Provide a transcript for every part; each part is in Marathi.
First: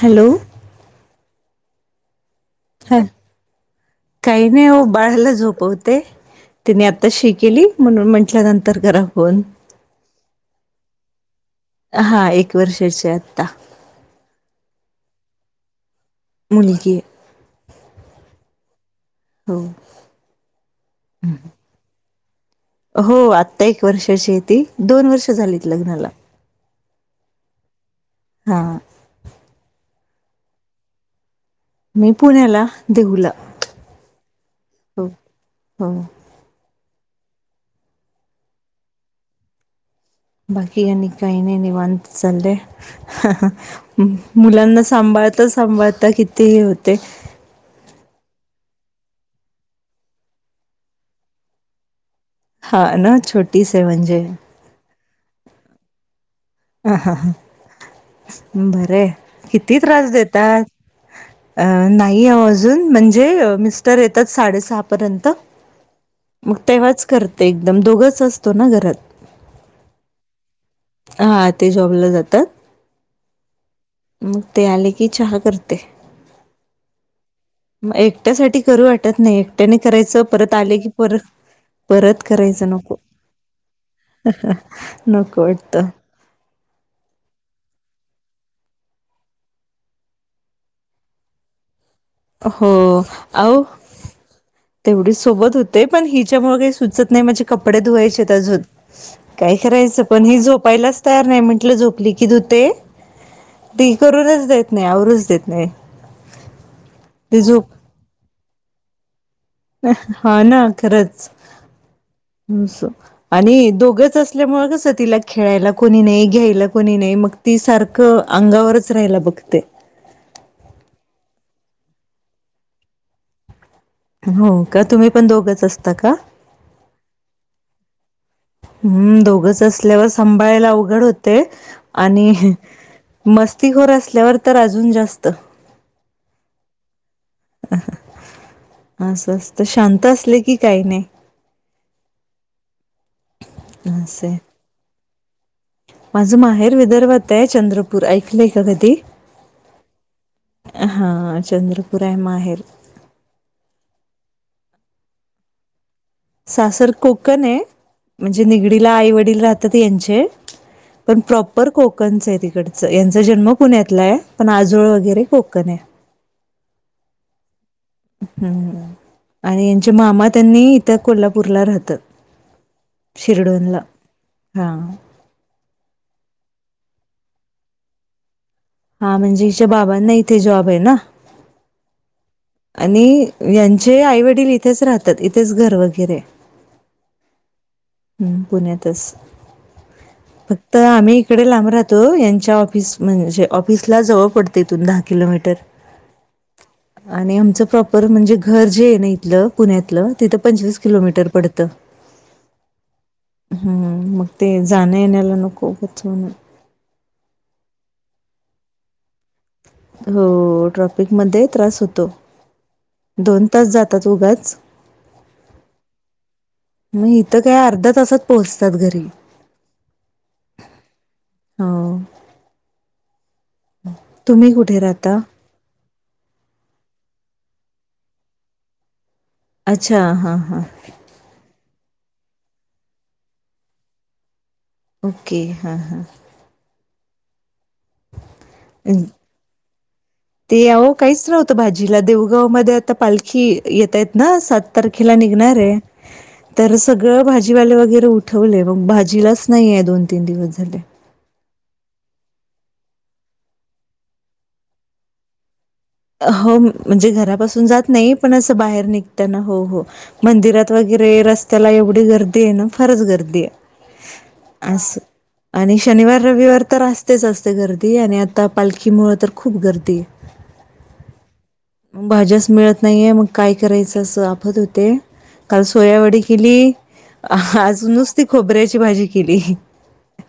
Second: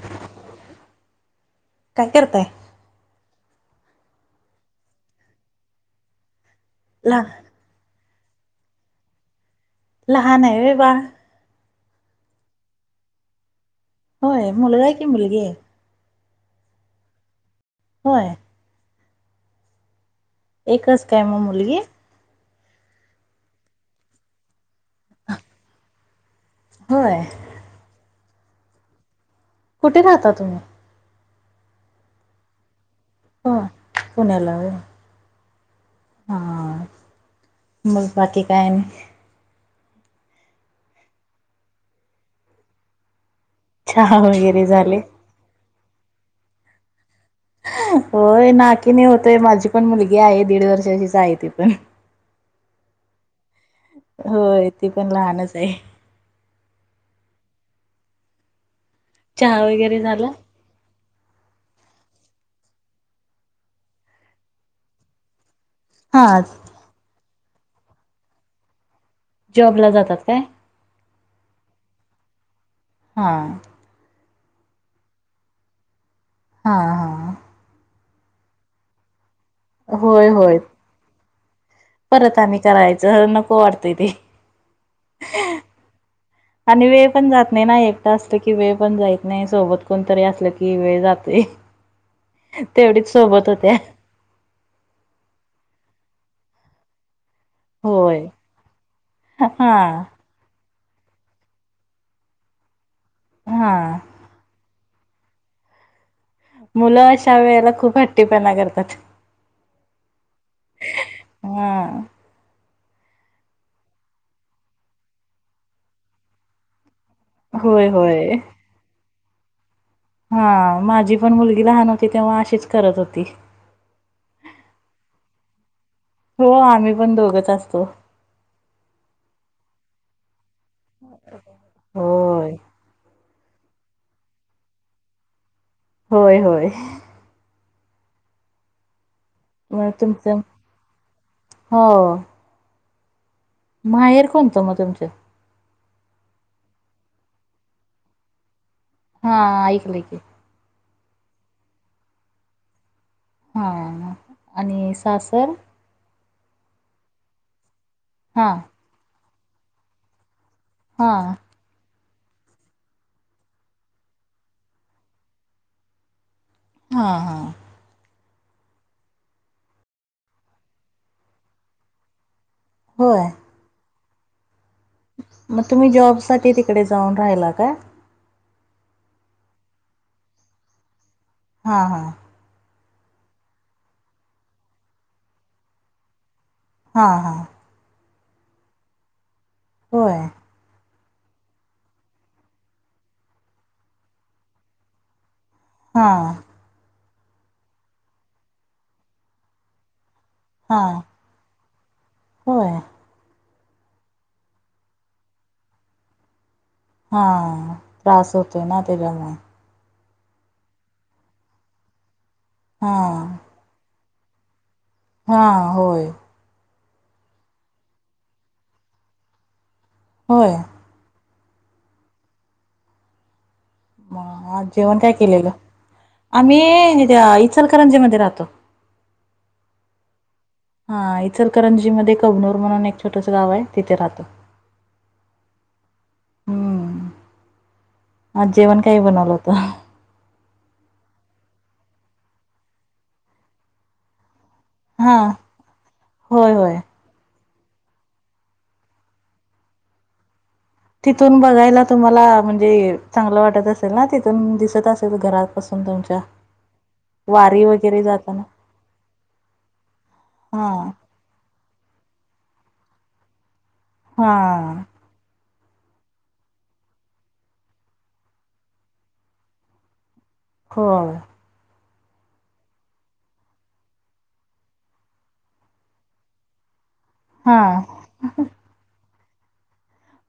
हॅलो, काय करताय? हॅ काही नाही ओ बाळाला झोपवते. तिने आता लहा शी केली, म्हणून म्हंटल नंतर करा फोन. लहाने होय बाळ? हा एक वर्षाची आता. होय? मुलगाये की मुलगीये? मुलगीये. होय? हो. एकच काय म मुलगी? हो आत्ता एक वर्षाची ती. दोन वर्ष झालीत लग्नाला. होय? हां. कुठे राहता तुम्ही? मी पुण्याला. देहूला होय, पुण्याला होय? हो हो हां, मग बाकी काय? बाकी आणि काय नाही निवांत चाललय. चहा वगैरे मुलांना झाले सांभाळता सांभाळता किती हे होते. [inaudible] होय ना. किनी होतय, माझी पण मुलगी आहे. दीड वर्षचीच आहे ती पण. हा ना? छोटीशी आहे म्हणजे. होय ती पण लाहानच आहे. अं ह ह, बरंय. चहा किती वगैरे त्रास झाला देतात! अ नाही आहे अजून, म्हणजे मिस्टर येतात साडेसहा पर्यंत. हा मग तेव्हाच करते एकदम दोघंच असतो ना घरात. जॉब ला जातात काय? हा ते जॉबला जातात. हा मग ते आले की चहा करते. हा हा. मग एकट्यासाठी करू वाटत नाही एकट्याने करायचं होय परत होय आले की परत परत परत करायचं नको करायच नको वाटतय ते नको वाटतं आणि वेळ पण जात नाही ना एकटा असलं की वेळ पण जायत नाही सोबत कोणतरी असलं की वेळ जाते. हो अहो तेवढी सोबत होती. ते पण हिच्यामुळे काही सुचत नाही माझे कपडे होय धुवायचे अजून काही करायचं हा. पण ह झोप. पहिलाच तयार नाही म्हटलं झोपली की तू ते हा ती करूनच देत. नाही आवरूरच देत नाही. मुलं अशा ती वेळेला झोप खूप हट्टीपणा करतात. हा ना खरंच. हा. आणि दोघंच असल्यामुळेच तिला खेळायला कोणी नाही घ्यायला कोणी नाही. मग ती होय सारखं होय अंगावरच राहिला बघते. हा माझी पण मुलगी लहान होती तेव्हा अशीच करत होती. हो का तुम्ही पण दोघच अस. हो आम्ही पण दोघच असतो. हम्म दोघंच असल्यावर सांभाळायला अवघड होते आणि होय. मस्तीखोर असल्यावर तर अजून जास्त हो हो. असच तर मग शांत तुमचं असले की काही नाही. हो माहेर असं आहे. कोणतं मग तुमचं. माझं माहेर विदर्भात आहे चंद्रपूर ऐकलंय का कधी हा ऐकलं की हा चंद्रपूर आहे माहेर हा आणि सासर. सासर कोकण आहे म्हणजे हा निगडीला आई वडील राहतात यांचे पण हा. प्रॉपर को कोकणच तिकडच यांचा जन्म पुण्यातला आहे पण आजोळ वगैरे कोकण आहे. हा हा. हम आणि यांच्या मामा त्यांनी इथं कोल्हापूरला राहत. होय शिर्डीला ला मग तुम्ही जॉब साठी तिकडे जाऊन राहिला का? हा म्हणजे हिच्या बाबांना इथे जॉब आहे ना. हा हा. आणि यांचे आई वडील इथेच राहतात इथेच घर वगैरे हा हा. हम्म पुण्यातच होय फक्त आम्ही तिकडे लांब राहतो यांच्या ऑफिस म्हणजे ऑफिसला जवळ पडते इथून दहा किलोमीटर हा. आणि आमचं प्रॉपर म्हणजे घर जे आहे ना इथलं पुण्यातलं. तिथं पंचवीस हा किलोमीटर पडतं. होय हम्म मग ते जाणं येण्याला ना खूपच म्हण. हा त्रास होतोय ना त्याच्यामुळे हो ट्रफिक मध्ये त्रास होतो हा दोन तास जात. तत उघच हा होय. मग इथं काय अर्धा तासात पोहोचतात घरी होय. हो. म तुम्ही आज कुठे जेवण काय राहता केलेलं? आम्ही अ इचलकरंजी मध्ये राहतो. अच्छा हा. हा इचलकरंजी मध्ये, कबनूर म्हणून एक छोटस गाव हाय तिथे राहतो. ओके हा हां. हम्म आज जेवण काही बनवलं होतं ते आओ काहीच न्हवत भाजी जिल्हा देहूगाव मध्ये आता पालखी ये येता येत ना सा तरखेला हा निघणार हाय, होय तर होय सगळं भाज जीवाले वगैरे उठवले, मग भाजीलाच नाहीेये दोन तीन दिवस झाले तिथून बघायला तुम्हाला म्हणजे चांगलं वाटत असेल ना, तिथून दिसत असेल घरात अ हो, म्हणजे घरापासून जात वगैरे नाही, पण जाताना अस बाहेर निघताना हो हो, हा मंदिरात वगैर रे रस्त्याला एवढी गर्दी आहे ना फारच गर्दी आहे. हा. असं आणि शनिवार, रविवार तर असतेच असते गर्दी आणि आता पालखीमुळं तर खूप गर्दी. हो. भाज्याच मिळत नाहीये मग काय करायचं असं आफत होते. काल सोयावडी केली, हा आज नुसती खोबऱ्याची भाजी केली.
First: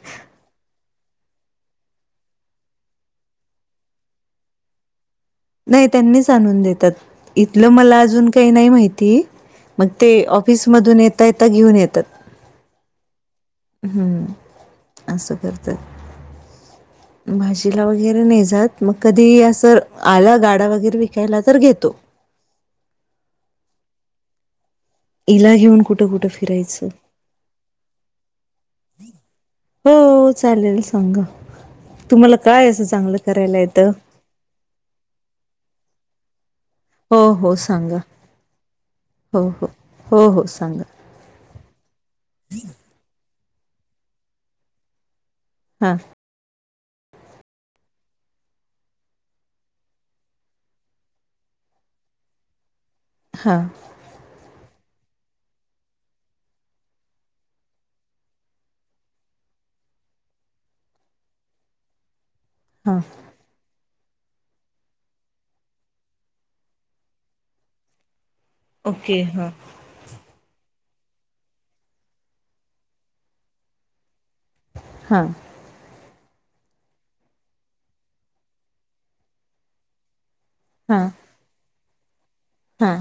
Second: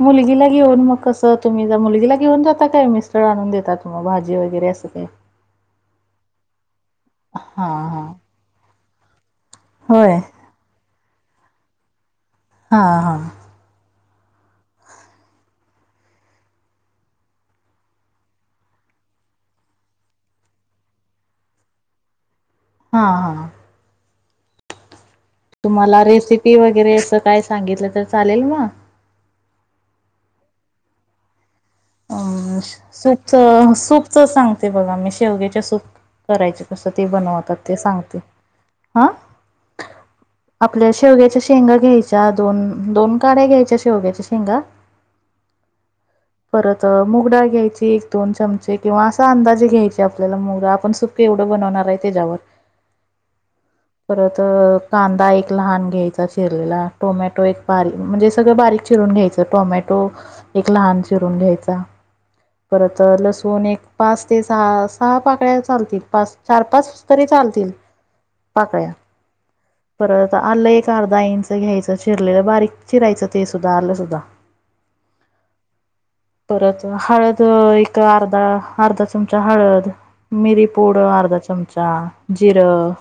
मुलगीला घेऊन मग कसं तुम्ही ज् मुलगीला घेऊन जाता काय, मिस्टर आणून देेतता मग भाजी वगैरे? कसं ते? नाही त्यांनीच आणून देतात, हा इथलं मला हा अजून काही नाही माहिती. मग ते होय ऑफिस मधून येता येता घेऊन येतात. हा हा. हम्म, असं करतात. [inaudible] भाजीला वगैरे नाही जात, मग कधी असं आला गाडा वगैरे विकायला तर घेतो. हा हा. हिला घेऊन तुम्हाला कुठं कुठं रेसिपी फिरायचं वगैरे असं काय सांगितलं तर चालेल म? हो हो चालेल सांगा. तुम्हाला काय असं चांगलं करायला सूपचं येतं सूपचं सांगते बघा मी, शेवग्याच्या सूप करायचे कसं ते हो हो बनवतात ते सांगा. सांगते. आ? हो हो हो हो सांगा आपल्या शेवग्याच्या शेंगा घ्यायच्या दोन, दोन काड्या घ्यायच्या शेवग्याच्या शेंगा हा. परत अ मुगडाळ घ्यायची एक दोन चमचे किंवा असा अंदाजे घ्यायची आपल्याला मुगडाळ, आपण सुप केवढं बनवणार आहे त्याच्यावर, हां परत अ कांदा एक लहान घ्यायचा चिरलेला टोमॅटो एक बारी,, म्हणजे सगळं बारीक चिरून घ्यायचं टोमॅटो तो एक लहान चिरून घ्यायचा, हां परत अ लसुण एक पाच ते सहा सहा पाकळ्या चालतील पाच चार पाच तरी चालतील. पाकळ्या ओके हां परत आलं ए चार दहा इंच घ्यायचं चिरलेलं बारीक चिरायचं ते सुद्धा आलं सुद्धा. हा. परत हळद एक अर्धा अर्धा चमचा हळद. मिरीपूड हां अर्धा चमचा जिरं. हां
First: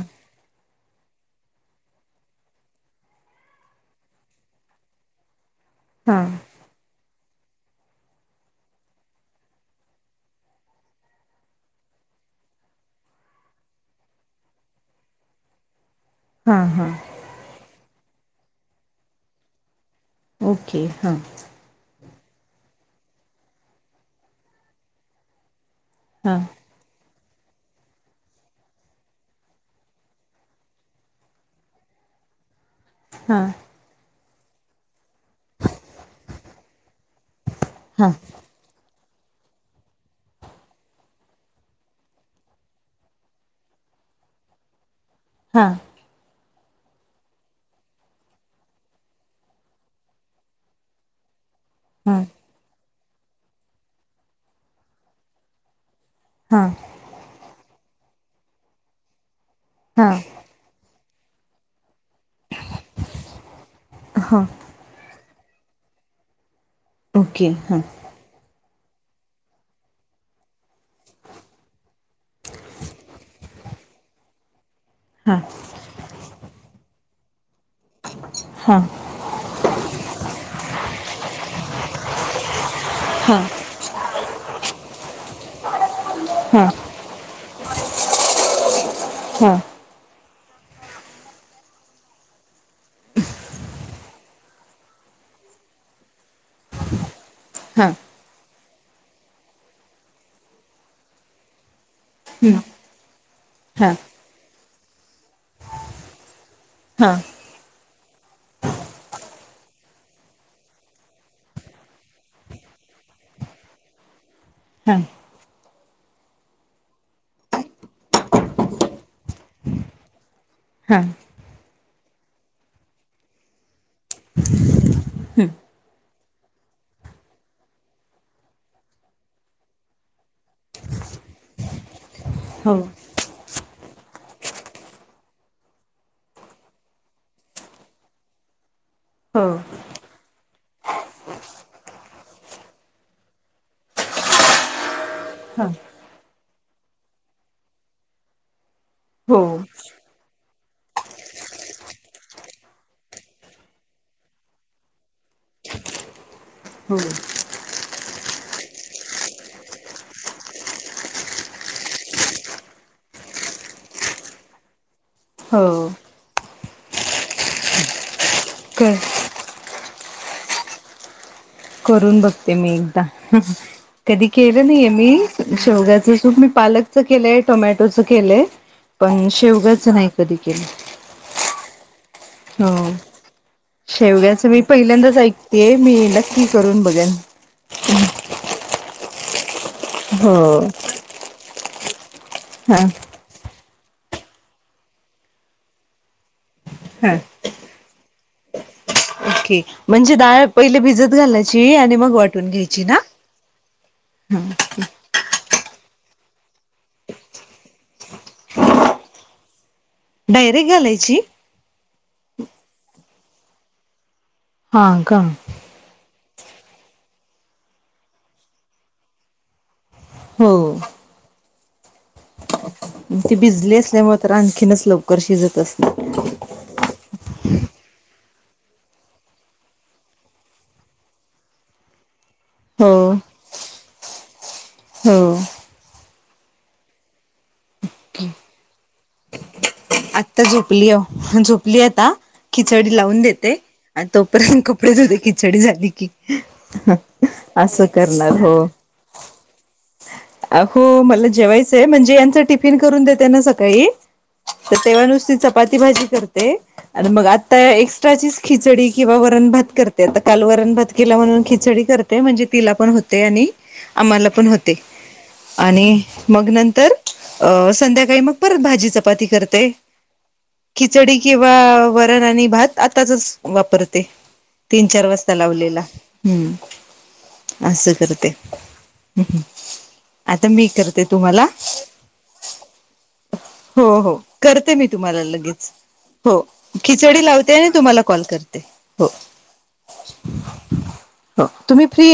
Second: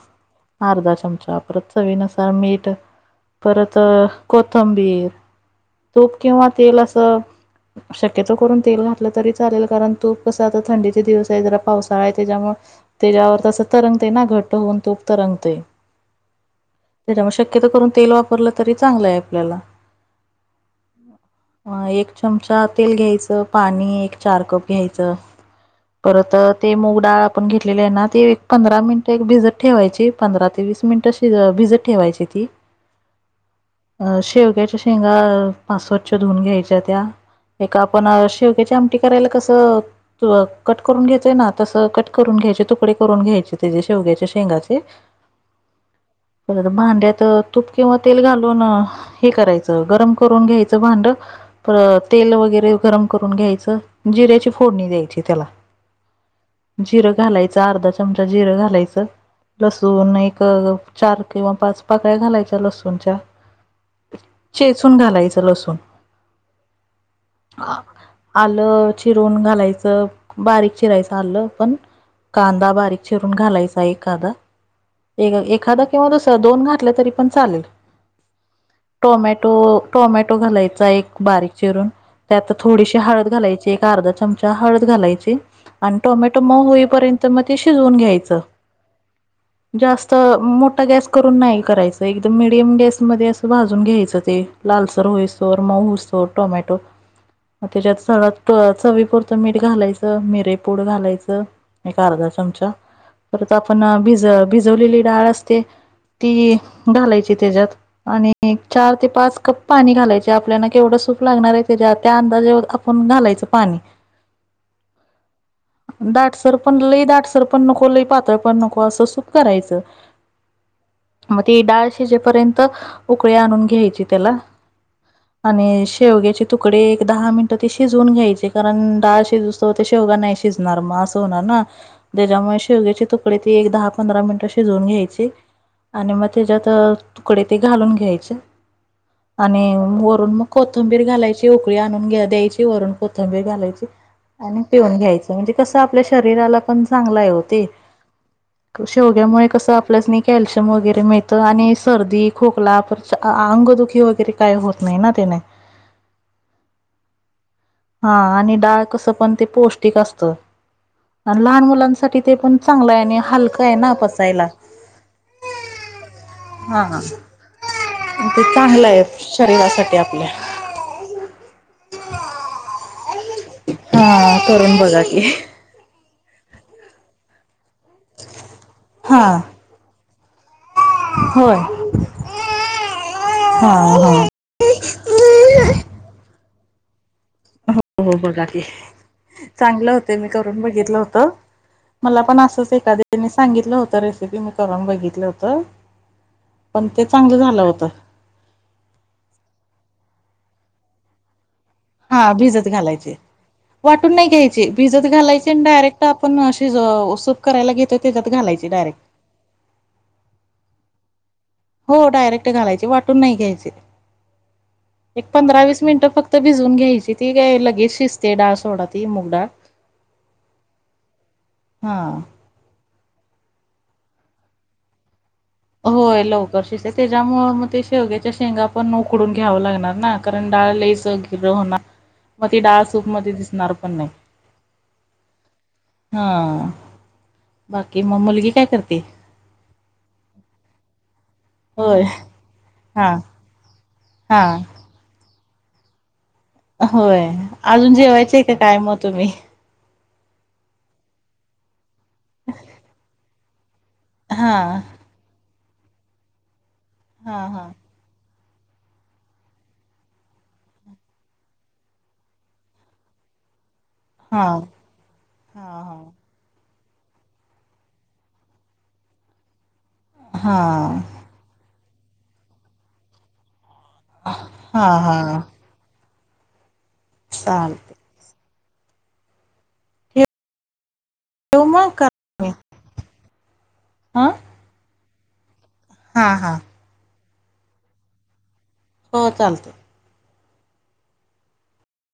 अर्धा चमचा परत चवी नुसार मीठ. परत अ कोथंबीर तूप हां किंवा तेल असं शक्यतो करून तेल घातलं तरी चालेल, कारण तूप कसं आता थंडीचे दिवस आहे जरा पावसाळा आहे त्याच्यामुळं त्याच्यावर तसं तरंगतय ना घट्ट होऊन तुप तरंगतय. हां हां त्याच्यामुळं शक्यतो करून तेल वापरलं तरी चांगलं आहे आपल्याला. ओके हा. एक चमचा तेल घ्यायचं पाणी एक चार कप घ्यायचं. परत हां अ ते मुगडाळ आपण घेतलेले आहे ना ते एक पंधरा मिनिटं एक भिजत ठेवायची, पंधरा ते वीस मिनिटं शी भिजत ठेवायची ती. हा. शेवग्याच्या शेंगा पा स्वच्छ धुून घ्यायच्या त्या एक आपण हां शेवग्याची आमटी आमटी करायला कस कट करून घेतोय ना, तस कट करून घ्याय तुकडे करून घ्यायचे त्याचे शेवग्याच्या शेंगाचे हा. परत भांड्यात तूप किंवा तेल घालून हे करायचं गरम करून घ्यायचं भांड हां हां तेल वगैरे गरम करून घ्यायचं जिऱ्याची फोडणी द्यायची त्याला हां जिरं घालायचं अर्धा चमचा जिरं घालायचं लसून हां एक चार किंवा पाच पाकळ्या घालायच्या, लसूणच्या चेचून घालायचा. त लसुन. ओके! हा. आपलं चिरून घालायचं, बारीक चिरायचं आलं पण कांदा बारीक चिरून घालायचा, एखादा हां एखादा किंवा दुसरा दोन घातले तरी चालेल हां टोमॅटो टोमॅटो घालायचा एक बारीक. चिरून त्यात थोडीशी हळद हां घालायची, एक अर्धा चमचा हळद घालायची आणि टोमॅटो मऊ हां होईपर्यंत मग ते शिजून घ्यायच, हां जास्त मोठा गॅस करून नाही करायचं, एकदम मीडियम गॅसमध्ये असं भाजून घ्यायचं ते लालसर होईस तोवर मऊ होईपर्यंत टोमॅटो, मग हां त्यात सगळं चवीपुरतं मीठ घालायचं मिरे पूड घालायचं, एक अर्धा हं चमचा. परत आपण हां भिज- भिजवलेली डाळ असते ती घालायची त्याच्यात आणि एक चार ते पाच कप पाणी घालायचे आपल्याला केवढं सूप लागणार आहे, त्या अंदाजे आपण घालायचं पाणी. हम. [inaudible] दाटसर पण लई दाटसर पण नको लई पातळ पण नको असं सुप करायचं. हां म ती डाळ शिजेपर्यंत उकळी आणून घ्याची त्याला आणि शेवग्याचे तुकडे एक दहा मिनिटं ते शिजून घ्यायचे, कारण डाळ शिजूस तोवर ते शेवगा नाही शिजणार मग असं होणार ना, त्याच्यामुळे हो शेवग्याचे तुकडे ते एक दहा पंधरा मिनिटं शिजवुन घ्यायची. आणि मग त्याच्यात अ तुकडे ते घालून घ्यायचे. हो आणि वरून मग कोत थंबीर घालायची, उकळी आणून घ द्यायची वरून कोथंबीर घालायची. आणि पिऊन घ्यायचं, म्हणजे हां कसं आपल्या शरीराला पण चांगलाय ओ ते. क हो शेवग्यामुळे कसं आपल्यासनी कॅल्शियम वगैरे मिळतं आणि सर्दी, खोकला परत आ आंगदुखी वगैरे काय होत नाही ना त्याने. हो हा आणि डाळ कसं पण ते पौष्टिक असतं. आणि लहान मुलांसाठी ते पण चांगलं आहे, आणि हलका आहे ना पचायला. हो हा हा. अन ते क चांगलंय शरीरासाठी आपल्या. करून बघते मी एकदा, कधी हा केलं करून नाहीये बघा मी की शेवग्या ते सुप मी पालकच केलंय. टोमॅटोच केलंय हा पण शेवग्याचं नाही कधी केलं. होय हो, हा हा शेवग्याचं मी पहिल्यांदाच ऐकतेय, मी नक्की करून बघेन. हो हो बघा की, चांगलं होतंय मी हो करून बघितलं होतं मला पण असंच हा एखाद्याने सांगितलं होतं रेसिपी, मी करून बघितलं होतं. पण ते हा चांगलं झालं होतं ठिक म्हणजे, डाळ पहिले भिजत घालायची. आणि मग हा वाटून भिजत घ्यायची ना घालायचे, वाटून नाही घ्यायचे भिजत घालायचे आणि डायरेक्ट आपण अशी अ सूप करायला घेतोय त्याच्यात घालायची डायरेक्ट. डायरेक्ट घालायची हो, डायरेक्ट घालायचे वाटून नाही घ्यायचे हा का एक पंधरा वीस मिनिटं फक्त भिजून घ्यायची ती काय लगेच शिजते डाळ सोडा ती मुग डाळ हो. हा. ती भिजली असल्यामुळे तर आणखीनच लवकर शिजलं होय, लवकर शिजते त्याच्यामुळ मग ते शेवग्या शेंगा पण उकडून घ्याव लागणार ना, कारण डाळ लईच गिर्र होणार. मग ते डाळ हो सूप मध्ये दिसणार पण नाही. हो हा बाकी म मुलगी काय करते? आत्ता झोपली, हो झोपली होय आता खिचडी हा लावून देते. हा. तोपर्यंत कपडे धुते खिचडी झाली की. होय, असं अजून करणार जेवायचंय का हो काय मग तुम्ही? हो, मला जेवायचंय म्हणजे यांच टिफिन करून देते ना सकाळी हा तर तेव्हा नुसती चपाती भाजी करते, आणि मग हा आता हा एक्सट्राचीच खिचडी किंवा वरण भात करते, आता काल वरण भात केला म्हणून खिचडी करते म्हणजे तिला पण होते आणि आम्हाला हा पण होतयं, आणि हा मग नंतर तर अ संध्याकाळी मग परत भाजी चपाती करते. हा खिचडी किंवा वरण आणि भात आताच च वापरत ते हा हा तीन चार हा वाजता लावलेला हम असं चालते करते. हम हम आता मी कर ते तुम्हाला, ठेवू मग हो हो. हा करते मी तुम्हाला लगेच हा हो हा खिचडी लावते, आणि तुम्हाला कॉल कर ते हो हो, तुम्ही फ्री